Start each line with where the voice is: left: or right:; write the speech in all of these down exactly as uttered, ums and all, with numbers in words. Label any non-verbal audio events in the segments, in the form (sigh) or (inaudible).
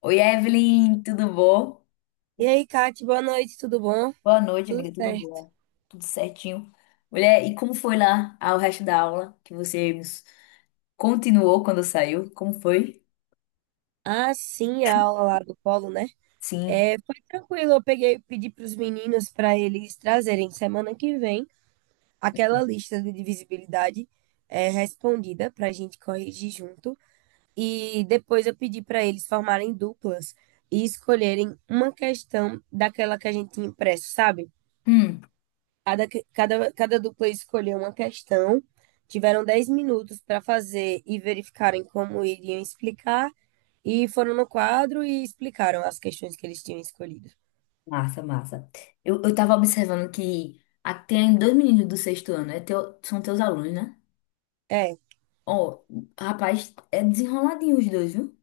left: Oi, Evelyn, tudo bom?
right: E aí, Kate, boa noite, tudo bom?
left: Boa noite,
right: Tudo
left: amiga, tudo
right: certo.
left: bom? Tudo certinho. Mulher, e como foi lá ah, o resto da aula que você continuou quando saiu? Como foi?
right: Ah, sim, a aula lá do Polo, né?
left: Sim.
right: É, foi tranquilo, eu peguei, pedi para os meninos para eles trazerem semana que vem aquela lista de divisibilidade, é, respondida para a gente corrigir junto. E depois eu pedi para eles formarem duplas e escolherem uma questão daquela que a gente tinha impresso, sabe?
left: Hum,
right: Cada, que- cada, cada dupla escolheu uma questão, tiveram dez minutos para fazer e verificarem como iriam explicar, e foram no quadro e explicaram as questões que eles tinham escolhido.
left: massa, massa. Eu, eu tava observando que ah, tem dois meninos do sexto ano, é teu- são teus alunos, né?
right: É,
left: Ó, rapaz, é desenroladinho os dois, viu?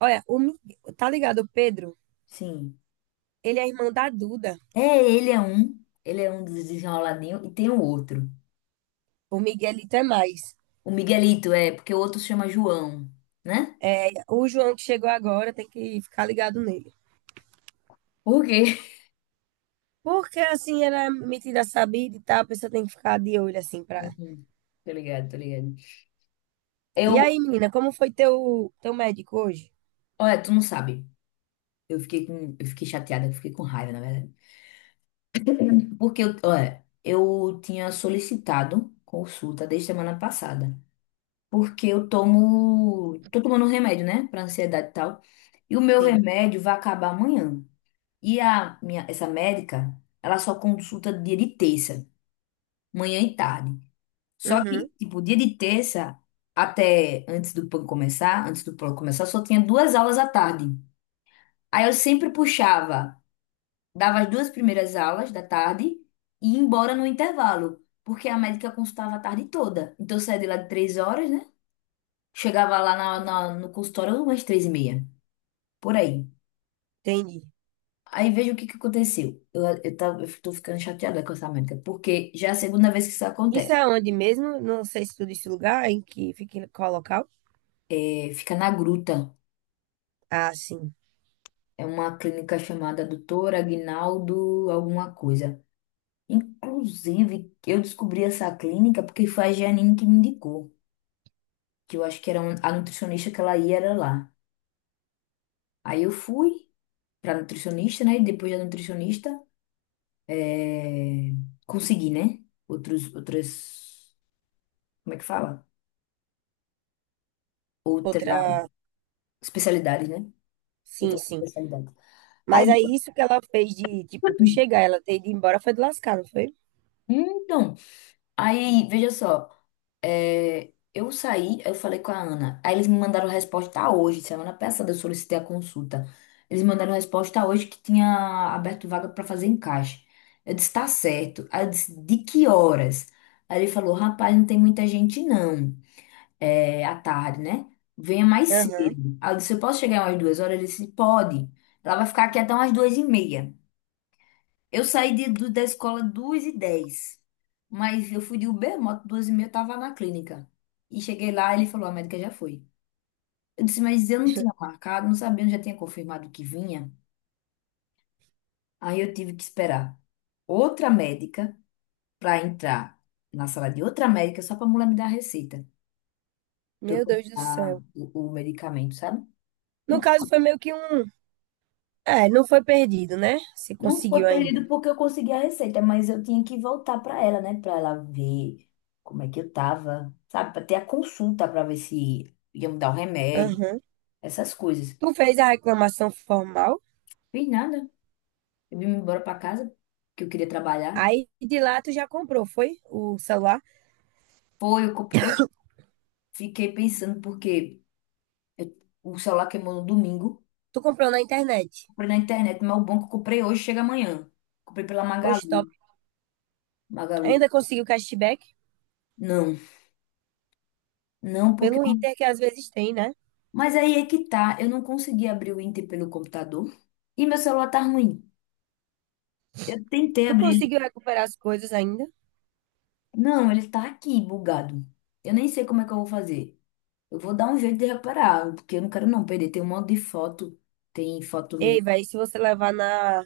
right: olha, o, Mi- tá ligado, o Pedro?
left: Sim.
right: Ele é irmão da Duda,
left: É, ele é um, ele é um dos desenroladinhos e tem o outro.
right: o Miguelito é mais.
left: O Miguelito é, porque o outro se chama João, né?
right: O João que chegou agora tem que ficar ligado nele.
left: Por quê?
right: Porque assim, ele é metida sabida e tal, a pessoa tem que ficar de olho assim pra.
left: Uhum. Tô ligado, tô ligado.
right: E
left: Eu,
right: aí, menina, como foi teu, teu médico hoje?
left: olha, tu não sabe. Eu fiquei com, eu fiquei chateada, eu fiquei com raiva, na verdade. Porque eu, olha, eu tinha solicitado consulta desde semana passada. Porque eu tomo, tô tomando um remédio, né, pra ansiedade e tal. E o meu
right: Sim.
left: remédio vai acabar amanhã. E a minha, essa médica, ela só consulta dia de terça, manhã e tarde. Só
right: Uhum,
left: que, tipo, dia de terça, até antes do PAN começar, antes do PAN começar, só tinha duas aulas à tarde. Aí eu sempre puxava, dava as duas primeiras aulas da tarde e ia embora no intervalo, porque a médica consultava a tarde toda. Então eu saía de lá de três horas, né? Chegava lá na, na- no consultório umas três e meia, por aí.
right: entendi.
left: Aí veja o que que aconteceu. Eu, eu, tava, eu tô ficando chateada com essa médica, porque já é a segunda vez que isso
right: Isso
left: acontece.
right: é onde mesmo? Não sei se tu disse o lugar, em que fica, em qual local.
left: É, fica na Gruta.
right: Ah, sim.
left: É uma clínica chamada Doutor Aguinaldo alguma coisa. Inclusive, eu descobri essa clínica porque foi a Janine que me indicou, que eu acho que era um- a nutricionista que ela ia era lá. Aí eu fui pra nutricionista, né? E depois da nutricionista, é, consegui, né? Outros, outras, como é que fala? Outra
right: Outra.
left: especialidade, né?
right: Sim,
left: Outra
right: sim.
left: especialidade. Aí,
right: Mas aí isso que ela fez de, tipo, tu chegar, ela ter ido embora foi de lascar, não foi?
left: então, aí, veja só, é, eu saí, eu falei com a Ana. Aí eles me mandaram resposta hoje, semana passada eu solicitei a consulta. Eles me mandaram resposta hoje que tinha aberto vaga para fazer encaixe. Eu disse, tá certo. Aí eu disse, de que horas? Aí ele falou, rapaz, não tem muita gente não, é, à tarde, né? Venha mais
right: Aham.
left: cedo. Aí eu disse, eu posso chegar umas duas horas? Ele disse, pode. Ela vai ficar aqui até umas duas e meia. Eu saí de, do- da escola duas e dez, mas eu fui de Uber moto, duas e meia eu tava na clínica. E cheguei lá, ele falou, a médica já foi. Eu disse, mas eu não tinha
right: (laughs)
left: marcado, não sabia, não já tinha confirmado que vinha. Aí eu tive que esperar outra médica para entrar na sala de outra médica só para a mulher me dar a receita, para eu
right: Meu Deus do
left: comprar
right: céu.
left: o, o medicamento, sabe?
right: No caso,
left: Então,
right: foi meio que um. É, não foi perdido, né? Se
left: não
right: conseguiu
left: foi
right: ainda.
left: perdido porque eu consegui a receita, mas eu tinha que voltar para ela, né? Para ela ver como é que eu tava, sabe? Para ter a consulta para ver se ia me dar o remédio,
right: Aham.
left: essas coisas.
right: Tu fez a reclamação formal,
left: Fiz nada. Eu vim embora para casa, que eu queria trabalhar.
right: aí de lá tu já comprou, foi? O celular?
left: Foi, eu, comp- eu fiquei pensando, porque eu- o celular queimou no domingo.
right: Tu comprou na internet.
left: Comprei na internet, mas o bom que eu comprei hoje chega amanhã. Comprei pela
right: Poxa,
left: Magalu.
right: top.
left: Magalu.
right: Ainda conseguiu cashback
left: Não, não, porque.
right: pelo Inter, que às vezes tem, né?
left: Mas aí é que tá, eu não consegui abrir o Inter pelo computador e meu celular tá ruim. Eu tentei
right: Tu
left: abrir ele.
right: conseguiu recuperar as coisas ainda?
left: Não, ele tá aqui bugado. Eu nem sei como é que eu vou fazer. Eu vou dar um jeito de reparar, porque eu não quero não perder. Tem um monte de foto, tem foto minha.
right: Ei, velho, se você levar na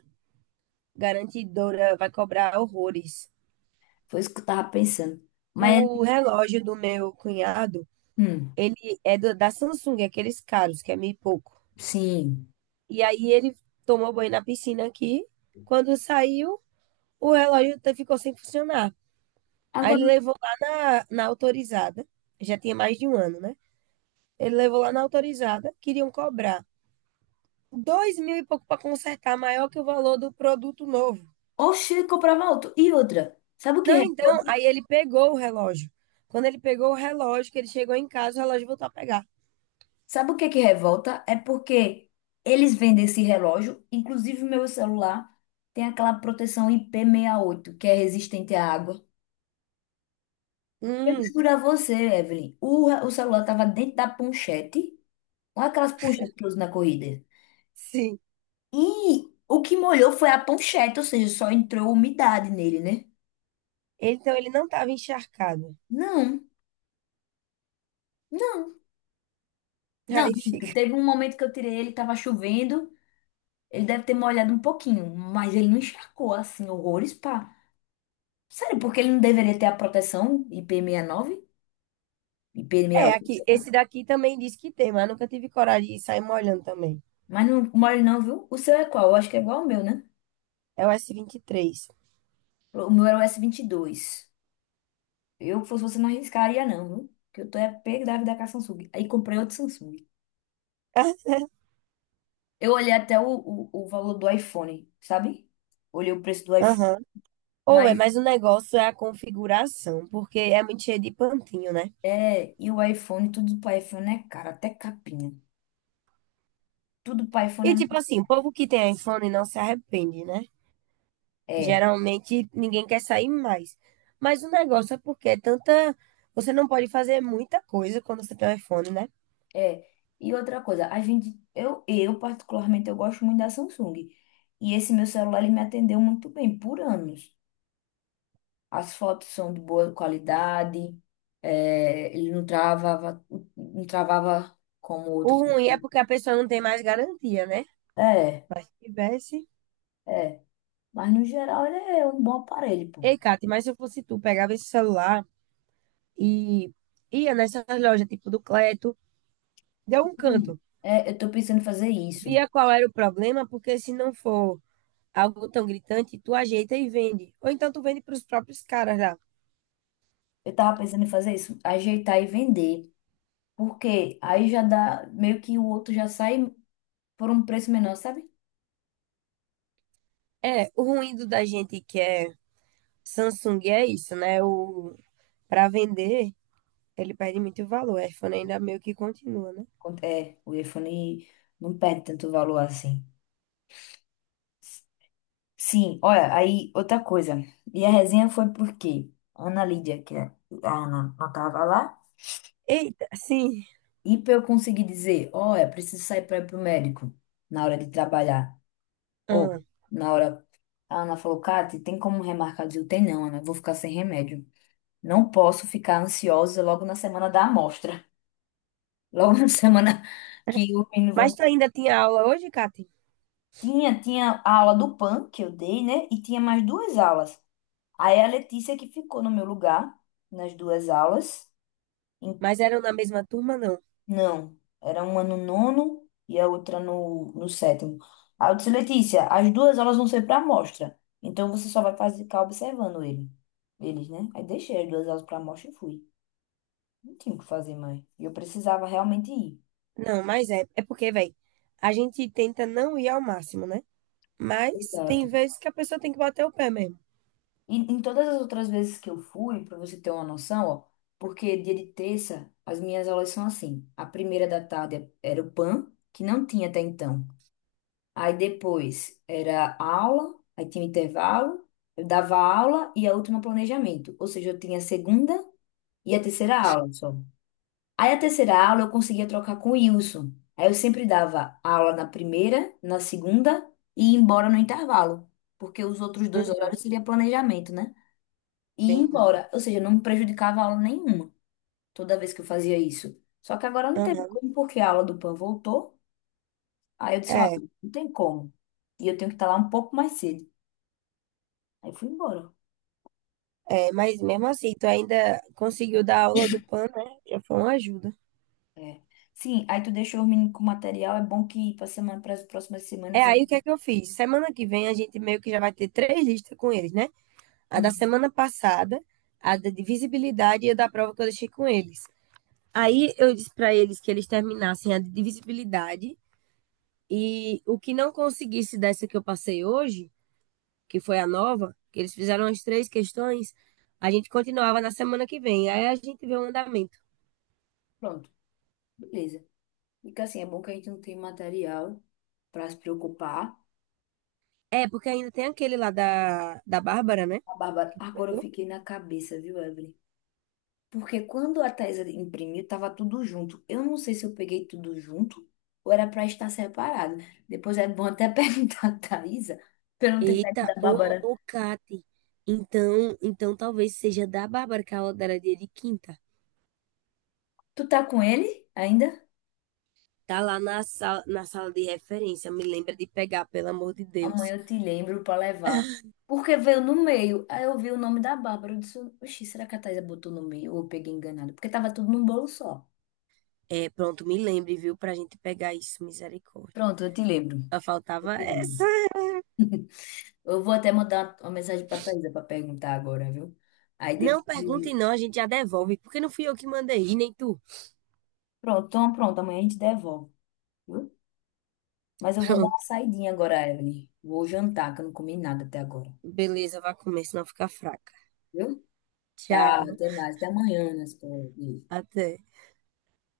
right: garantidora, vai cobrar horrores.
left: Foi isso que eu tava pensando. Mas,
right: O relógio do meu cunhado,
left: hum,
right: ele é do- da Samsung, aqueles caros, que é mil e pouco.
left: sim.
right: E aí ele tomou banho na piscina aqui. Quando saiu, o relógio te- ficou sem funcionar. Aí ele
left: Agora,
right: levou lá na, na autorizada, já tinha mais de um ano, né? Ele levou lá na autorizada, queriam cobrar dois mil e pouco para consertar, maior que o valor do produto novo.
left: oxe, eu comprava outro. E outra, sabe o que
right: Não,
left: é?
right: então, aí ele pegou o relógio. Quando ele pegou o relógio, que ele chegou em casa, o relógio voltou a pegar.
left: Sabe o que é que revolta? É porque eles vendem esse relógio, inclusive meu celular tem aquela proteção ip oito, que é resistente à água. Eu
right: Hum,
left: juro a você, Evelyn, o, re- o celular estava dentro da ponchete, não é aquelas ponchetes que eu uso na corrida.
right: sim.
left: E o que molhou foi a ponchete, ou seja, só entrou umidade nele, né?
right: Então ele não estava encharcado.
left: Não, não, não.
right: Aí fica.
left: Minto. Teve
right: (laughs)
left: um momento que eu tirei ele, estava chovendo, ele deve ter molhado um pouquinho, mas ele não encharcou assim, horrores. Sério, porque ele não deveria ter a proteção I P sessenta e nove?
right: É,
left: I P sessenta e oito,
right: aqui,
left: sei lá.
right: esse daqui também diz que tem, mas eu nunca tive coragem de sair molhando também.
left: Mas não mole não, viu? O seu é qual? Eu acho que é igual ao meu, né?
right: É o S vinte e três, vinte e três.
left: O meu era o S vinte e dois. Eu, se fosse você, não arriscaria não, viu? Porque eu tô é pego da vida com a Samsung. Aí comprei outro Samsung.
right: (laughs)
left: Eu olhei até o, o, o valor do iPhone, sabe? Olhei o preço do iPhone.
right: Aham. Ou é,
left: Mas,
right: mas o negócio é a configuração, porque é muito cheio de pantinho, né?
left: é... E o iPhone, tudo pro iPhone é caro. Até capinha. Tudo pro
right: E
left: iPhone é...
right: tipo
left: mais-
right: assim, o povo que tem iPhone não se arrepende, né?
left: É.
right: Geralmente ninguém quer sair mais. Mas o negócio é porque é tanta. Você não pode fazer muita coisa quando você tem um iPhone, né?
left: É, e outra coisa, a gente, eu, eu particularmente eu gosto muito da Samsung. E esse meu celular ele me atendeu muito bem por anos. As fotos são de boa qualidade, é, ele não travava, não travava como
right: O
left: outros.
right: ruim é porque a pessoa não tem mais garantia, né?
left: É,
right: Mas se tivesse.
left: é. Mas no geral ele é um bom aparelho, pô.
right: Ei, Kate, mas se eu fosse tu, pegava esse celular e ia nessas lojas, tipo do Cleto, deu um
left: Não.
right: canto.
left: É, eu tô pensando em fazer isso.
right: Via qual era o problema, porque se não for algo tão gritante, tu ajeita e vende. Ou então tu vende para os próprios caras lá.
left: Eu tava pensando em fazer isso, ajeitar e vender. Porque aí já dá, meio que o outro já sai por um preço menor, sabe?
right: É, o ruim do da gente que é Samsung é isso, né? O Para vender, ele perde muito valor. O iPhone ainda meio que continua, né?
left: É, o iPhone não perde tanto valor assim. Sim, olha, aí outra coisa. E a resenha foi porque a Ana Lídia, que é- a Ana não tava lá,
right: Eita, sim.
left: e pra eu conseguir dizer, olha, preciso sair para ir pro médico na hora de trabalhar. Ou
right: Ah.
left: na hora. A Ana falou, Kati, tem como remarcar? Eu digo, tem não, Ana, eu vou ficar sem remédio. Não posso ficar ansiosa logo na semana da amostra. Logo na (laughs) semana que o menino
right: Mas
left: vão.
right: tu ainda tinha aula hoje, Kati?
left: Tinha, tinha a aula do PAN que eu dei, né? E tinha mais duas aulas. Aí a Letícia que ficou no meu lugar nas duas aulas. Em-
right: Mas eram na mesma turma, não?
left: Não, era uma no nono e a outra no, no sétimo. Aí eu disse, Letícia, as duas aulas vão ser para amostra. Então você só vai fazer, ficar observando ele. Eles, né? Aí deixei as duas aulas para amostra e fui. Não tinha o que fazer mais. E eu precisava realmente ir.
right: Não, mas é. É porque, velho, a gente tenta não ir ao máximo, né? Mas
left: Exato.
right: tem vezes que a pessoa tem que bater o pé mesmo.
left: E em todas as outras vezes que eu fui, para você ter uma noção, ó, porque dia de terça as minhas aulas são assim. A primeira da tarde era o PAN, que não tinha até então. Aí depois era aula, aí tinha um intervalo, eu dava aula e a última planejamento. Ou seja, eu tinha a segunda e a terceira aula só. Aí a terceira aula eu conseguia trocar com o Wilson. Aí eu sempre dava aula na primeira, na segunda e ia embora no intervalo. Porque os outros dois horários
right: Uhum,
left: seria planejamento, né? E ia
right: entendi.
left: embora. Ou seja, não me prejudicava a aula nenhuma toda vez que eu fazia isso. Só que agora não teve
right: Aham.
left: como, porque a aula do PAN voltou. Aí eu disse, ó,
right: É,
left: não tem como. E eu tenho que estar lá um pouco mais cedo. Aí fui embora.
right: é, mas mesmo assim, tu ainda conseguiu dar aula do PAN, né? Já foi uma ajuda.
left: É. Sim, aí tu deixou o menino com o material. É bom que para semana, para as próximas
right: É,
left: semanas. Ele-
right: aí o que é que eu fiz? Semana que vem a gente meio que já vai ter três listas com eles, né? A da
left: Uhum.
right: semana passada, a da de visibilidade e a da prova que eu deixei com eles. Aí eu disse para eles que eles terminassem a de visibilidade, e o que não conseguisse dessa que eu passei hoje, que foi a nova, que eles fizeram as três questões, a gente continuava na semana que vem. Aí a gente vê o andamento.
left: Pronto, beleza. Fica assim, é bom que a gente não tem material para se preocupar.
right: É, porque ainda tem aquele lá da, da Bárbara, né?
left: A Bárbara,
right: Que tu
left: agora eu
right: pegou.
left: fiquei na cabeça, viu, Evelyn? Porque quando a Thaisa imprimiu, tava tudo junto. Eu não sei se eu peguei tudo junto ou era para estar separado. Depois é bom até (laughs) perguntar a Thaisa, para não ter pego
right: Eita,
left: da
right: ô,
left: Bárbara.
right: ô, Cate. Então, então talvez seja da Bárbara, que a aula dela é dia de quinta.
left: Tu tá com ele ainda?
right: Tá lá na sala, na sala de referência. Me lembra de pegar, pelo amor de Deus.
left: Amanhã eu te lembro pra levar. Porque veio no meio. Aí eu vi o nome da Bárbara. Eu disse, oxi, será que a Thaisa botou no meio? Ou eu peguei enganado? Porque tava tudo num bolo só.
right: É, pronto, me lembre, viu? Pra gente pegar isso, misericórdia.
left: Pronto, eu te lembro.
right: Só
left: Eu
right: faltava
left: te
right: essa.
left: lembro. Eu vou até mandar uma mensagem pra Thaisa pra perguntar agora, viu? Aí
right: Não
left: depois.
right: perguntem,
left: Eu-
right: não, a gente já devolve, porque não fui eu que mandei, nem tu.
left: Pronto, então pronto. Amanhã a gente devolve, viu? Mas eu vou dar
right: Pronto,
left: uma saidinha agora, Evelyn. Vou jantar, que eu não comi nada até agora.
right: beleza, vai comer, senão fica fraca.
left: Viu? Tá.
right: Tchau,
left: Até mais. Até amanhã, né?
right: até.